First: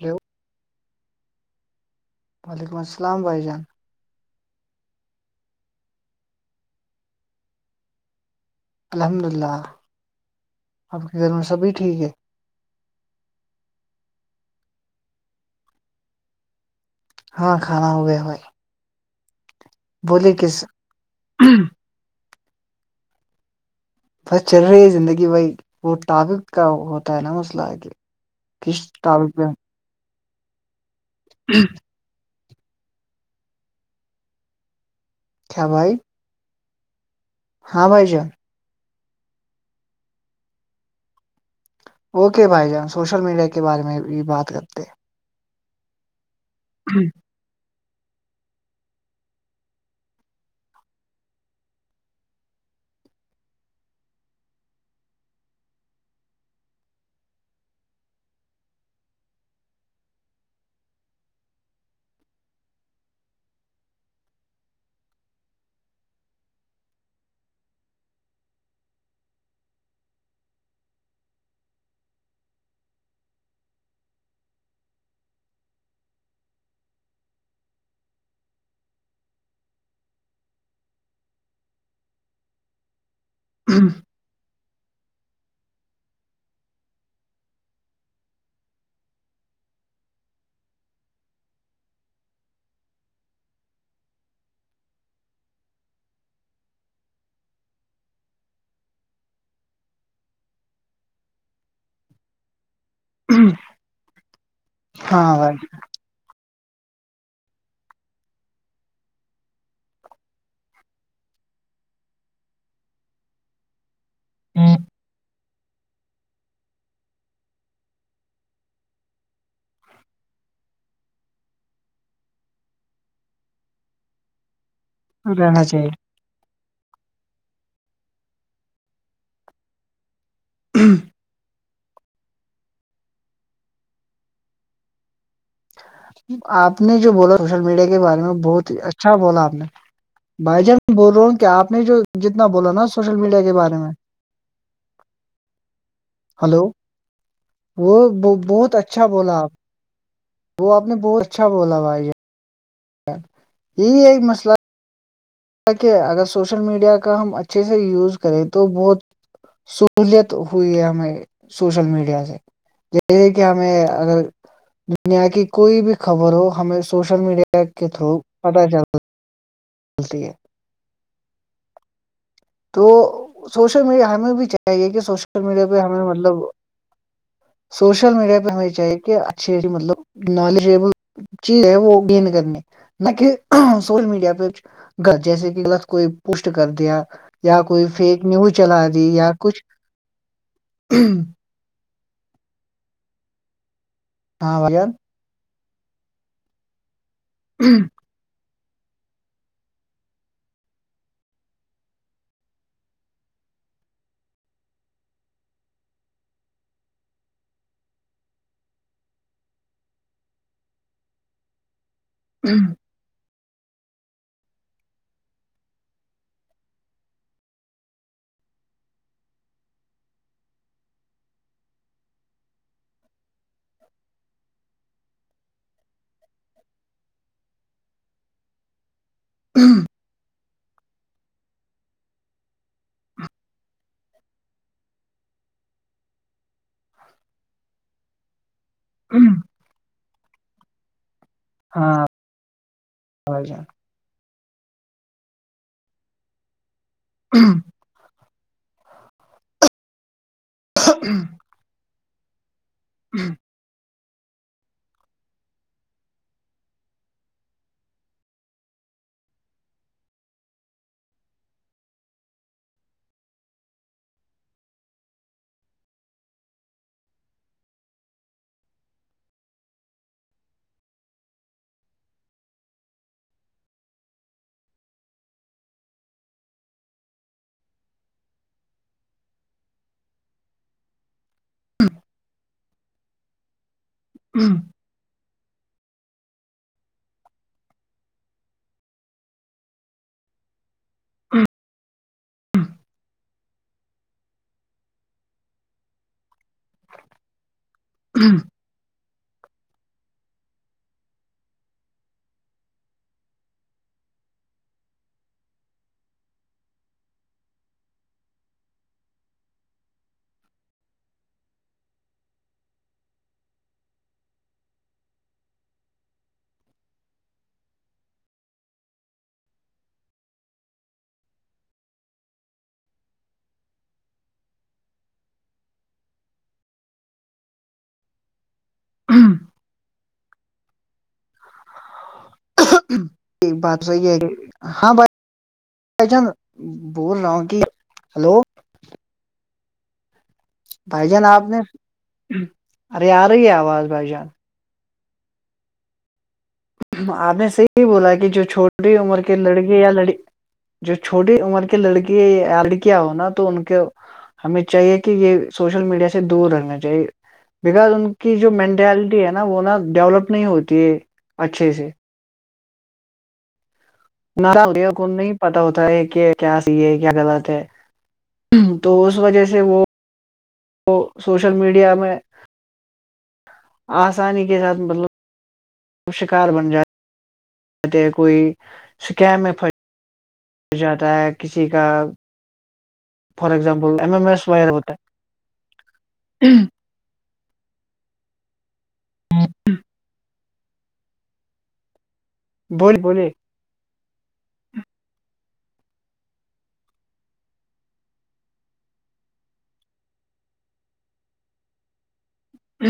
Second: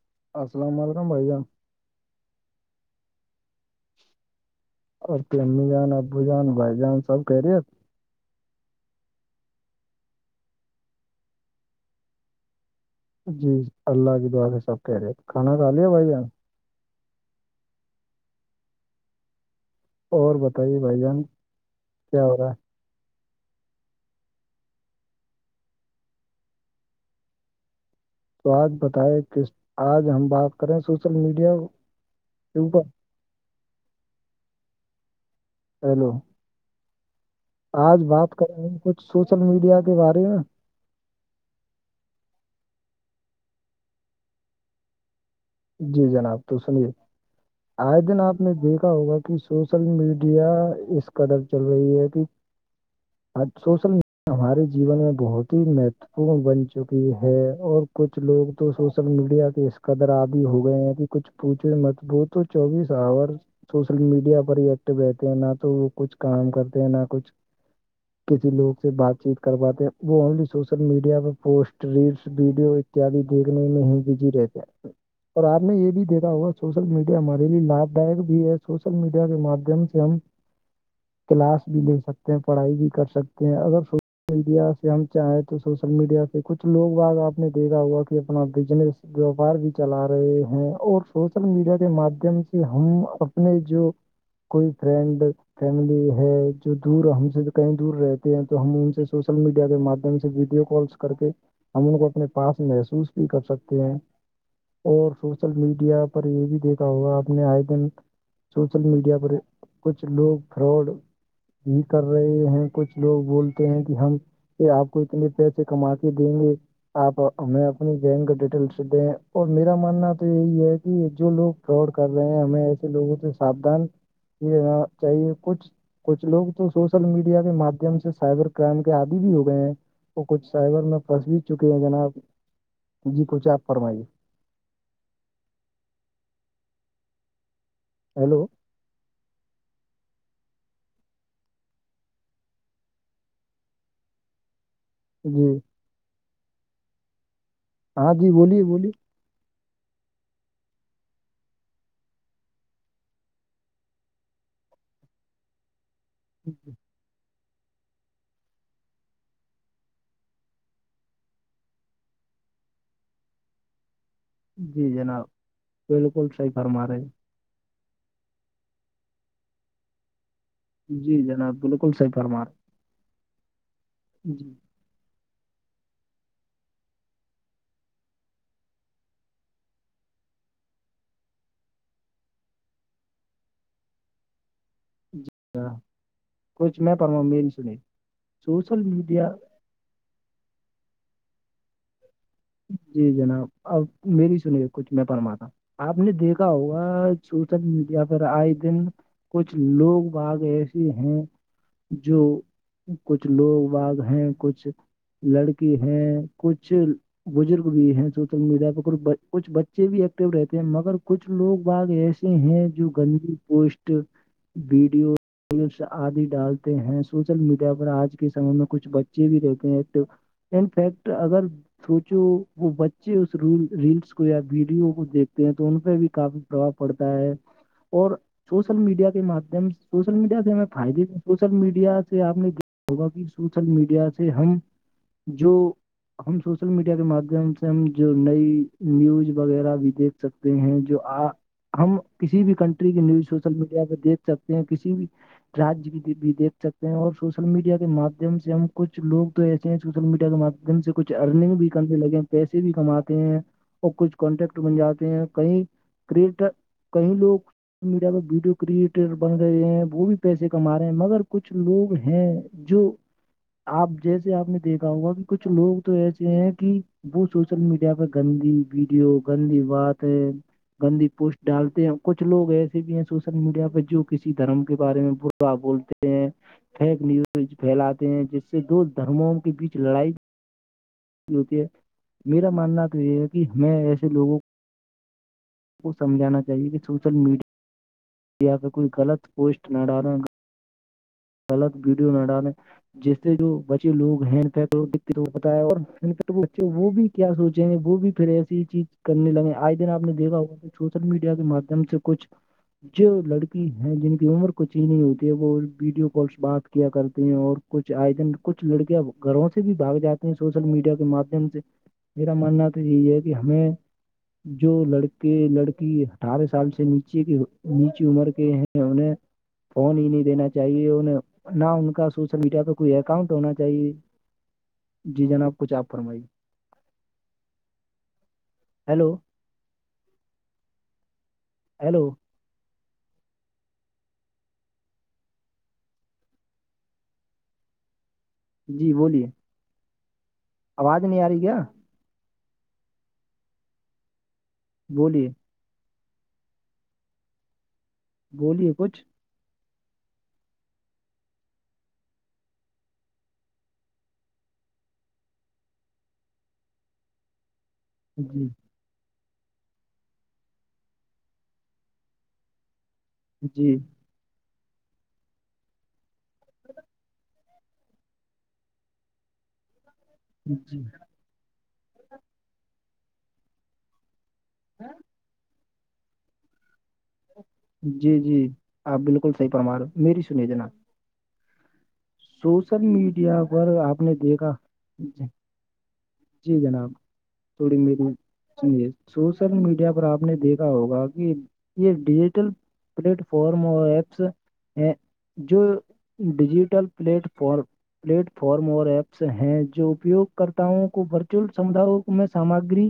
Hello السلام علیکم بھائی جان وعلیکم السلام بھائی جان اور کی امی جان ابو جان بائی جان سب‌ خیریت الحمد للہ آپ کے گھر میں سبھی ٹھیک ہے جی اللہ کی دعا سے سب کہہ رہے کھانا کا لیا بھائی ہاں کھانا ہو گیا بھائی بولیے اور کس بتائیے بھائی جان بس کیا ہو رہا ہے بس چل رہی ہے زندگی بھائی وہ ٹاپک کا ہوتا ہے نا مسئلہ آ کہ تو آج کس بتائے ٹاپک پہ کس آج ہم بات کریں سوشل میڈیا کے اوپر کیا بھائی ہیلو ہاں آج بھائی جان بات کر رہے ہوں کچھ سوشل میڈیا کے بارے میں اوکے بھائی جان سوشل میڈیا کے بارے میں بھی بات کرتے جی جناب تو سنیے ہیں۔ آئے دن آپ نے دیکھا ہوگا کہ سوشل میڈیا اس قدر چل رہی ہے کہ سوشل ہمارے جیون میں بہت ہی مہ بن چکی ہے اور کچھ لوگ تو سوشل میڈیا کی اس قدر آ بھی ہو گئے ہیں کچھ پوچھ مضبوط تو چوبیس آور سوشل میڈیا پر ہی ایکٹو رہتے ہیں نہ تو وہ کچھ کام کرتے ہیں نہ کچھ کسی لوگ سے بات چیت کرواتے ہیں وہ اونلی سوشل میڈیا پر پوسٹ ریلس ویڈیو ب دیکھنے میں ہی بزی رہتے ہیں اور آپ نے یہ بھی دیکھا ہوا سوشل میڈیا ہمارے لیے لابھ دائک بھی ہے سوشل میڈیا کے مادھیم سے ہم کلاس بھی لے سکتے ہیں پڑھائی بھی کر سکتے ہیں اگر سو میڈیا سے ہم چاہیں تو سوشل میڈیا سے کچھ لوگ باگ آپ نے دیکھا ہوا کہ اپنا بزنس ووپار چلا رہے ہیں اور سوشل میڈیا کے مادھیم سے ہم اپنے جو کوئی فرنڈ فیملی ہے جو دور ہم سے کہیں دور رہتے ہیں تو ہم ان سے سوشل میڈیا کے ماددھیم سے ویڈیو کال کر کے ہم ان کو اپنے پاس محسوس بھی کر سکتے ہیں اور ہاں سوشل بھائی میڈیا پر یہ بھی دیکھا ہوگا آپ نے آئے دن سوشل میڈیا پر کچھ لوگ فراڈ بھی کر رہے ہیں کچھ لوگ بولتے ہیں کہ ہم کہ آپ کو اتنے پیسے کما کے دیں گے آپ ہمیں اپنی بینک ڈیٹیلس دیں اور میرا ماننا تو یہی ہے کہ جو لوگ فراڈ کر رہے ہیں ہمیں ایسے لوگوں سے ساابدان یہ لینا چاہیے رہنا کچھ چاہیے کچھ کچھ لوگ تو سوشل میڈیا کے مادھیم سے سائبر کرائم کے آدی بھی ہو گئے ہیں وہ کچھ سائبر میں پھنس بھی چکے ہیں جناب جی کچھ آپ فرمائیے آپ نے جو بولا سوشل میڈیا کے بارے میں ہیلو بہت ہی اچھا بولا آپ نے بھائی جان میں بول رہا ہوں کیا آپ نے جو جتنا بولا نا سوشل میڈیا کے بارے میں جی ہلو وہ ہاں جی بولیے بہت بولیے اچھا بولا آپ وہ آپ نے بہت اچھا بولا با یہ یہی ایک مسئلہ کہہ اگر سوشل میڈیا کا ہم اچھے سے یوز کریں تو بہت سہولیت ہوئی ہے ہمیں سوشل میڈیا سے یہیے کہ ہمیں اگر جی جناب دنیا کی کوئی بھی بالکل خبر ہو صحیح ہمیں فرما رہے ہیں۔ سوشل میڈیا کے تھرو پت چلتا چلتی ہے جی جناب بالکل صحیح فرما تو سوشل میڈیا ہمیں ہیں۔ بھی جی چاہیے کہ سوشل میڈیا پہ ہمیں مطلب سوشل میڈیا پہ ہمیں یہ چاہیے کہ اچھی اھی مطلب نالجیبل چیز ہے وہ گینین کرنی نہ کہ سوشل میڈیا پہ جی جیسے کہ ہاں، غلط کوئی پوسٹ کر کچھ میں دیا پرما میری یا سنی کوئی فیک نیوز سوشل چلا دی میڈیا یا کچھ [inaudible] جی جناب اب میری ہاں سنیے بھائی کچھ جان میں پرما تھا آپ نے دیکھا ہوگا سوشل میڈیا پر آئے دن کچھ لوگ باگ ایسے ہیں جو کچھ لوگ واگ ہیں کچھ لڑکی ہیں کچھ بزرگ بھی ہیں سوشل میڈیا پہ کچھ کچھ بچے بھی ایکٹو رہتے ہیں مگر کچھ لوگ باگ ایس ہیں جو گندی پوسٹ ویڈیو پس آدی ڈالتے ہیں سوشل میڈیا پر آج کے سمے میں کچھ بچے بھی رہتے ہیں تو ان فیکٹ اگر سوچو وہ بچے اس ر ریلس کو یا ویڈیو کو دیکھتے ہیں تو ان پہ بھی کافی پربھؤ پڑتا ہے اور سوشل میڈیا کے مم د سوشل میڈیا سے ہمیں فائدے بھی سوشل میڈیا سے آپ نے ہوگا کہ سوشل میڈیا سے سے ہم جو ہم سوشل میڈیا کے مادم سے ہم جو نئی نیوز وغیرہ بھی دیکھ سکتے ہیں جو آ ہم ہاں کسی بھی کنٹری کی نیوز بھائی سوشل جان میڈیا پہ دیکھ سکتے ہیں کسی بھی راج کی بھی دھ سکتے ہیں اور سوشل میڈیا کے مادم مم سے ہم کچھ لگ تو ایسے ہیں سوشل میڈیا کے مادھیم سے کچھ ارنگ بھی کرنے لگے پیسے بھی کماتے ہیں اور کچھ کانٹیکٹ بن جاتے ہیں کہئی کرٹر کیں لوگ سوشل میڈیا پ ویڈیو کریٹر بن گئے ہیں وہ بھی پیسے کما رہے ہیں مگر کچھ لوگ ہیں جو آپ جیسے آپ نے دیکھا ہوگا کہ کچھ لوگ تو ایسے ہیں کہ وہ سوشل میڈیا پہ گندی ویڈیو گندی باتیں گندی پوسٹ ڈالتے ہیں کچھ لوگ ایسے بھی ہیں سوشل میڈیا پہ جو کسی دھرم کے بارے میں ب بولتے ہیں فیک نیوز پھیلاتے ہیں جس سے دو دھرموں کے بیچ لڑائی ہوتی ہے میرا ماننا یہ ہے کہ میں ایسے لوگوں کو سمجانا چاہیے کہ سوشل میڈیا یا پ کوئی غلط پوسٹ نہ ڈالوں گا غلط بیڈیو نہ ڈالیں جس سے جو بچے لوگ ہینڈ پ دتے پتا اورین بچے وہ بھی کیا سوچ ج نے وہو بھی پرے سے یہ چیز کرنے لگے آئے دن آپ نے دیکھا ہوا کہ سوشل میڈیا کے مادھیم سے کچھ جو لڑکی ہیں جن کی عمر کو چینز نہیں ہوتی ہے وہ ویڈیو بات کیا کرتے ہیں اور کچھ آئےجن کچھ لڑکیاں گھروں سے بھی بھاگ جاتے سوشل میڈیا کے مادھیم سے میرا ماننا تو یہی ہے کہ ہمیں جو لڑکے لڑکی اٹھارہ سال سے نیچے کی نیچی عمر کے ہیں انیں فون ہی نہیں دینا چاہیے نہ ان کا سوشل میڈیا پہ کوئی اکاؤنٹ ہونا چاہیے جی جناب کچھ آپ فرمائی ہلو ہاں ہیلو بات صحی ہے کہ ہاں بھائی جان بول رہا ہوں گ ہلو جی بولیے آواز بھائی نہیں جان آ رہی آپ کیا نے ارے آ رہی ہے آواز بھائی جان بولیے آپ نے صحیح بولا کہ جو بولیے چھوٹی کچھ عمر کے لڑکے یا لڑی جو چھوٹی عمر کے لڑکی لڑکیاں ہو نا تو ان کے ہمیں چاہیے کہ یہ سوشل میڈیا سے دور رہنا چاہیے بکاز ان کی جی جو مینٹیلٹی ہے نا وہ نا ڈیولپ نہیں ہوتی ہے اچھے سے جی نا کو نہیں پتتا ہوتا ہے یہ کہ کیا سیے کیا غلط ہے تو اس وجہ سے وہ ج جی سوشل میڈیا میں آسانی کے ساتھ مطلب شکار بن جائے جی کوئی جی آپ بالکل سکیم صحیح میں پ فرما رہے ہو میری سنیے جناب جات ہوتا ہے کسی کا سوشل میڈیا فار پر آپ ایگزامپل نے ایم ایم ایس دیکھا وغیرہ ہوتا ج ہے جی جناب تھوڑی میرری سے سوشل میڈیا پر آپ نے دیکھا ہوگا کہ یہ ڈیجیٹل بولے پلیٹ بولے فارم اور ایپس ہیں جو digital plate form plate form اور ایپس ہیں جو اپیوگ کرتاؤں کو ورچول سھاؤ میں سامگری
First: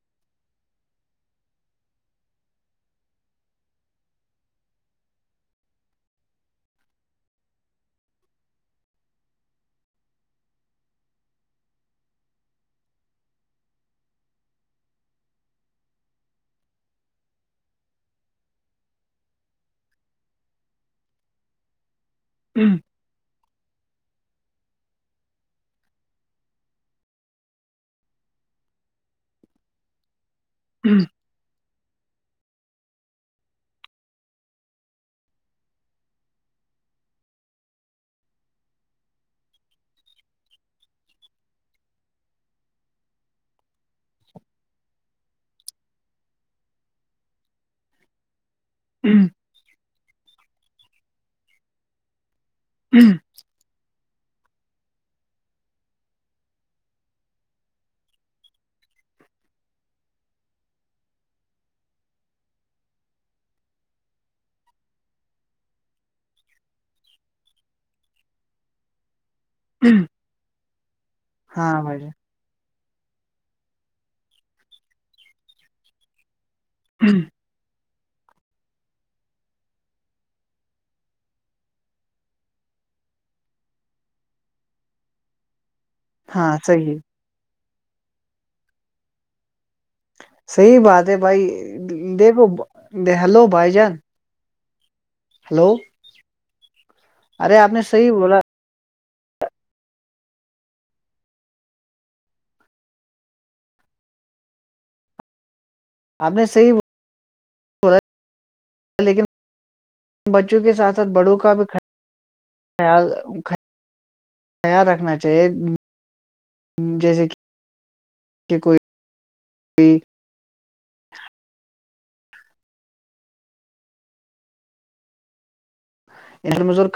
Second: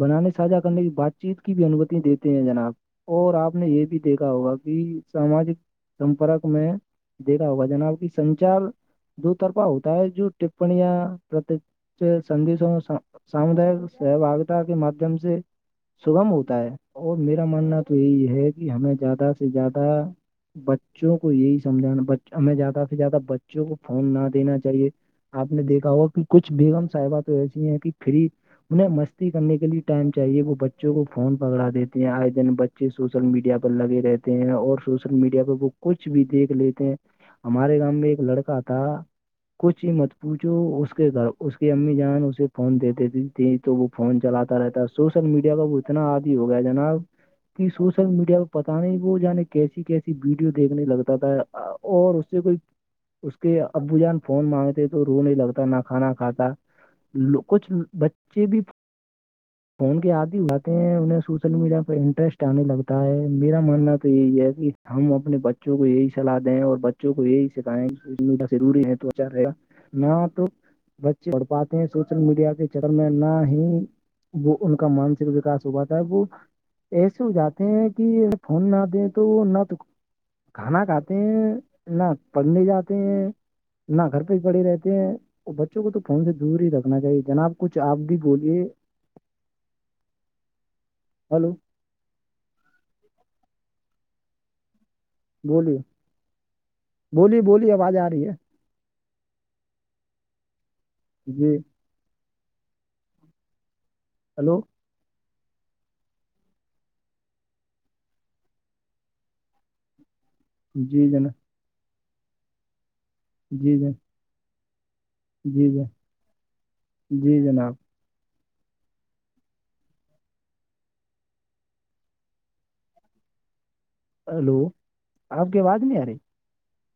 بنانے سھا کرنے کی بات چیت کی بھی انومتی دیتے ہیں جناب اور آپ نے یہ بھی دیکھا ہوگا کہ ساماجک سمپرک میں دیکھا ہوگا جناب کی سنچار دو طرفہ ہوتا ہے جو ٹپنیاں سے سندی س سامودائک سہ باگتا کے مادھیم سے سگم ہوتا ہے اور میرا ماننا تو یہی ہے کہ ہمیں زیادہ سے زیادہ بچوں کو یہی سمجھا ہمیں زیادہ سے زیادہ بچوں کو فون نہ دینا چاہیے آپ نے دیکھا ہوا کہ کچھ بیگم صاحبات تو ایسی ہیں کہ فری انہیں مستی کرنے کے لیے ٹائم چاہیے وہ بچوں کو فون پکڑا دیتے آئے دن بچے سوشل میڈیا پر لگے رہتے ہیں اور سوشل میڈیا پر وہ کچھ بھی دیکھ لیتے ہیں ہمارے گاؤ میں ایک لڑکا تھا کچھ ہی مت پوچھو اس کے گھر اس کی امی جان اسے فون دیتے تھی ت تو وہ فون چلاتا رہتا ہے سوشل میڈیا کا وہ اتنا آدی ہو گیا جناب سوشل میڈیا پت نہیں وہ جعے کیسی کیسی ویڈیو دیکھنے لگتا تھا اور اس سے کوئی ہوں اس کے ابو جان فون مانگتے تو روح نہیں لگتا نہ کھانا کھاتا کچھ بچے بھی فون کے آتی ہو آتے ہیں انہیں سوشل میڈیا پہ انٹرسٹ آنے لگتا ہے میرا ماننا تو یہی ہے کہ ہم اپنے بچوں کو یہی صلاح دیں اور ب کو یہی سکھیں ضروری ہے توا رہے گا نہ تو بچے ہاں پڑھات ہیں بھائی جان، سوشل میڈیا کے چکر میں نہ ہی وہ ان کا مانسک وکاس ہوا تھا ہے وہ ایسے ہو جاتے ہیں کہ فون نہ دیں تو نہ تو کھانا کھاتے ہیں نہ پڑھنے جاتے ہیں نہ گھر پہ ہی پڑھے رہتے ہیں وہ بچوں کو تو فن سے ہاں دور ہی صحیح رکھنا چاہیے جناب کچھ آپ بھی بولیے صحی بات ہے بھائی ہلو دیکھو ہلو بھائی جان ہلو بولی بولی ارے بولی آپ نے آواز آ صحیح رہی ہے بولا جی ہیلو آپ نے صحیح ب لیکن بچوں کے ساتھ ساتھ جی جناب بڑوں کا بھی خیال جی جر خیال رکھنا چاہیے جیسے کہ جی جناب کہ کوئی کو ہلو آپ کی آواز نہیں آ رہی مزورڑ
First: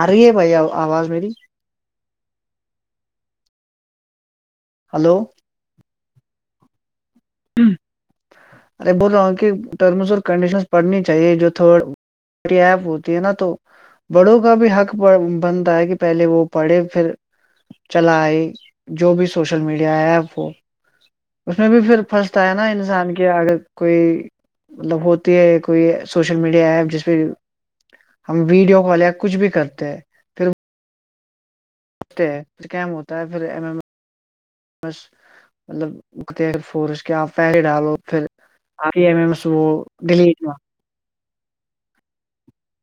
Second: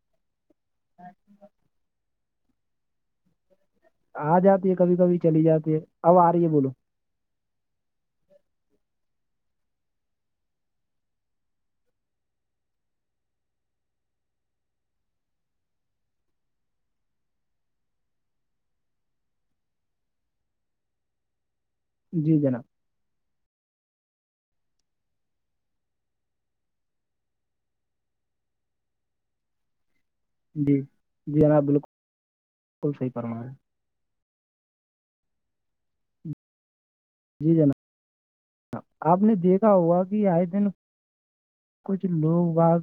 آ رہ ہے بھائی آواز میری آ جاتی ہے کبھی ہلو کبھی چلی جاتی ہے اب آ رہی ہے بولو ارے بول رہا ہوں کہ ٹرمس اور کنڈیشنس پڑھنی چاہیے جو تھرڈ میری ایپ ہوتی ہے نا تو بڑوں کا بھی حقڑ بنتا ہے کہ پہلے وہ پڑھے پھر چلائی جو بھی سوشل میڈیا ایپ وہ اس میں بھی پھر فرسٹ جی ہے جناب نا انسان کے اگر کوئی مطلب ہوتی ہے کوئی سوشل میڈیا ایپ جس پہ ہم ویڈیو کال یا کچھ بھی کرتے ہیں جی جی جناب بالکل پھر کیام صحیح ہوتا ہے پھر فرما رہے بس مطلب ک ا فورس کیا ہیں۔ جی پیسے جناب ڈالو پھر آ ایم آپ نے ایمس وہ دیکھا ہوا کہ دلی آئے دن کچھ لو واگ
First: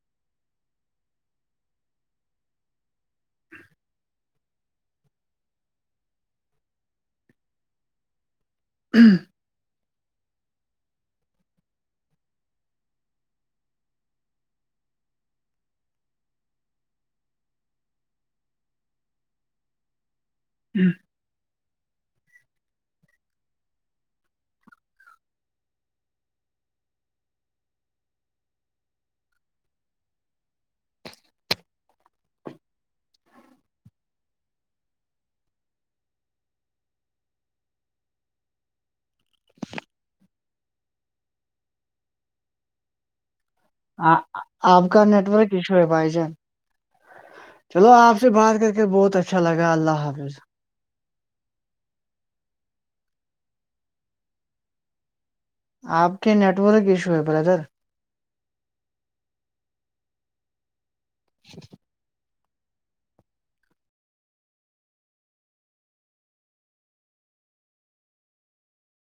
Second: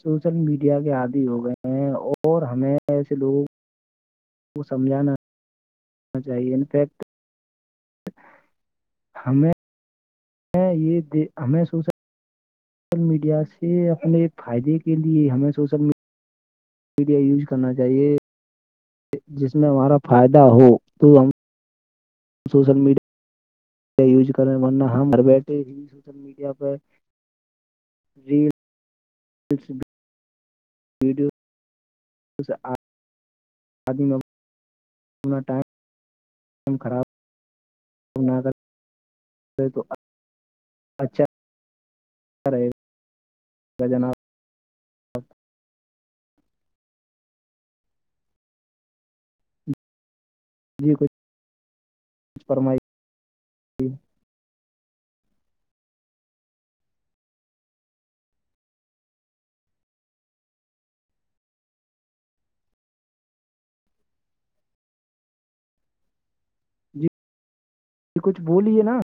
سوشل میڈیا کے عادی ہو گئے ہیں اور ہمیں ایسے لوگ وہ سمجانا چاہیے انفیکٹ ہوں ہم یہ ہمیں سوچا سوشل میڈیا سے اپنے فائدے کے لیے ہمیں سوشل میڈیا میڈیا یوز کرنا چاہیے جس میں ہمارا فائدہ ہو تو ہم سوشل میڈیا یوز کرنے ورنہ ہم بیٹھے ہی سوشل میڈیا پر جی ویڈیو آدو ہمنا ٹائم م خراب کر تو اچھا پے آپ کا نیٹورک کھو ہے بھائی جان چلو آپ سے بات کر کے بہت اچھا لگا اللہ حافظ جی کچھ کچھ فرمائی آپ کے نیٹ ورک ایشو ہے برادر اچ جی کچھ بولیے نا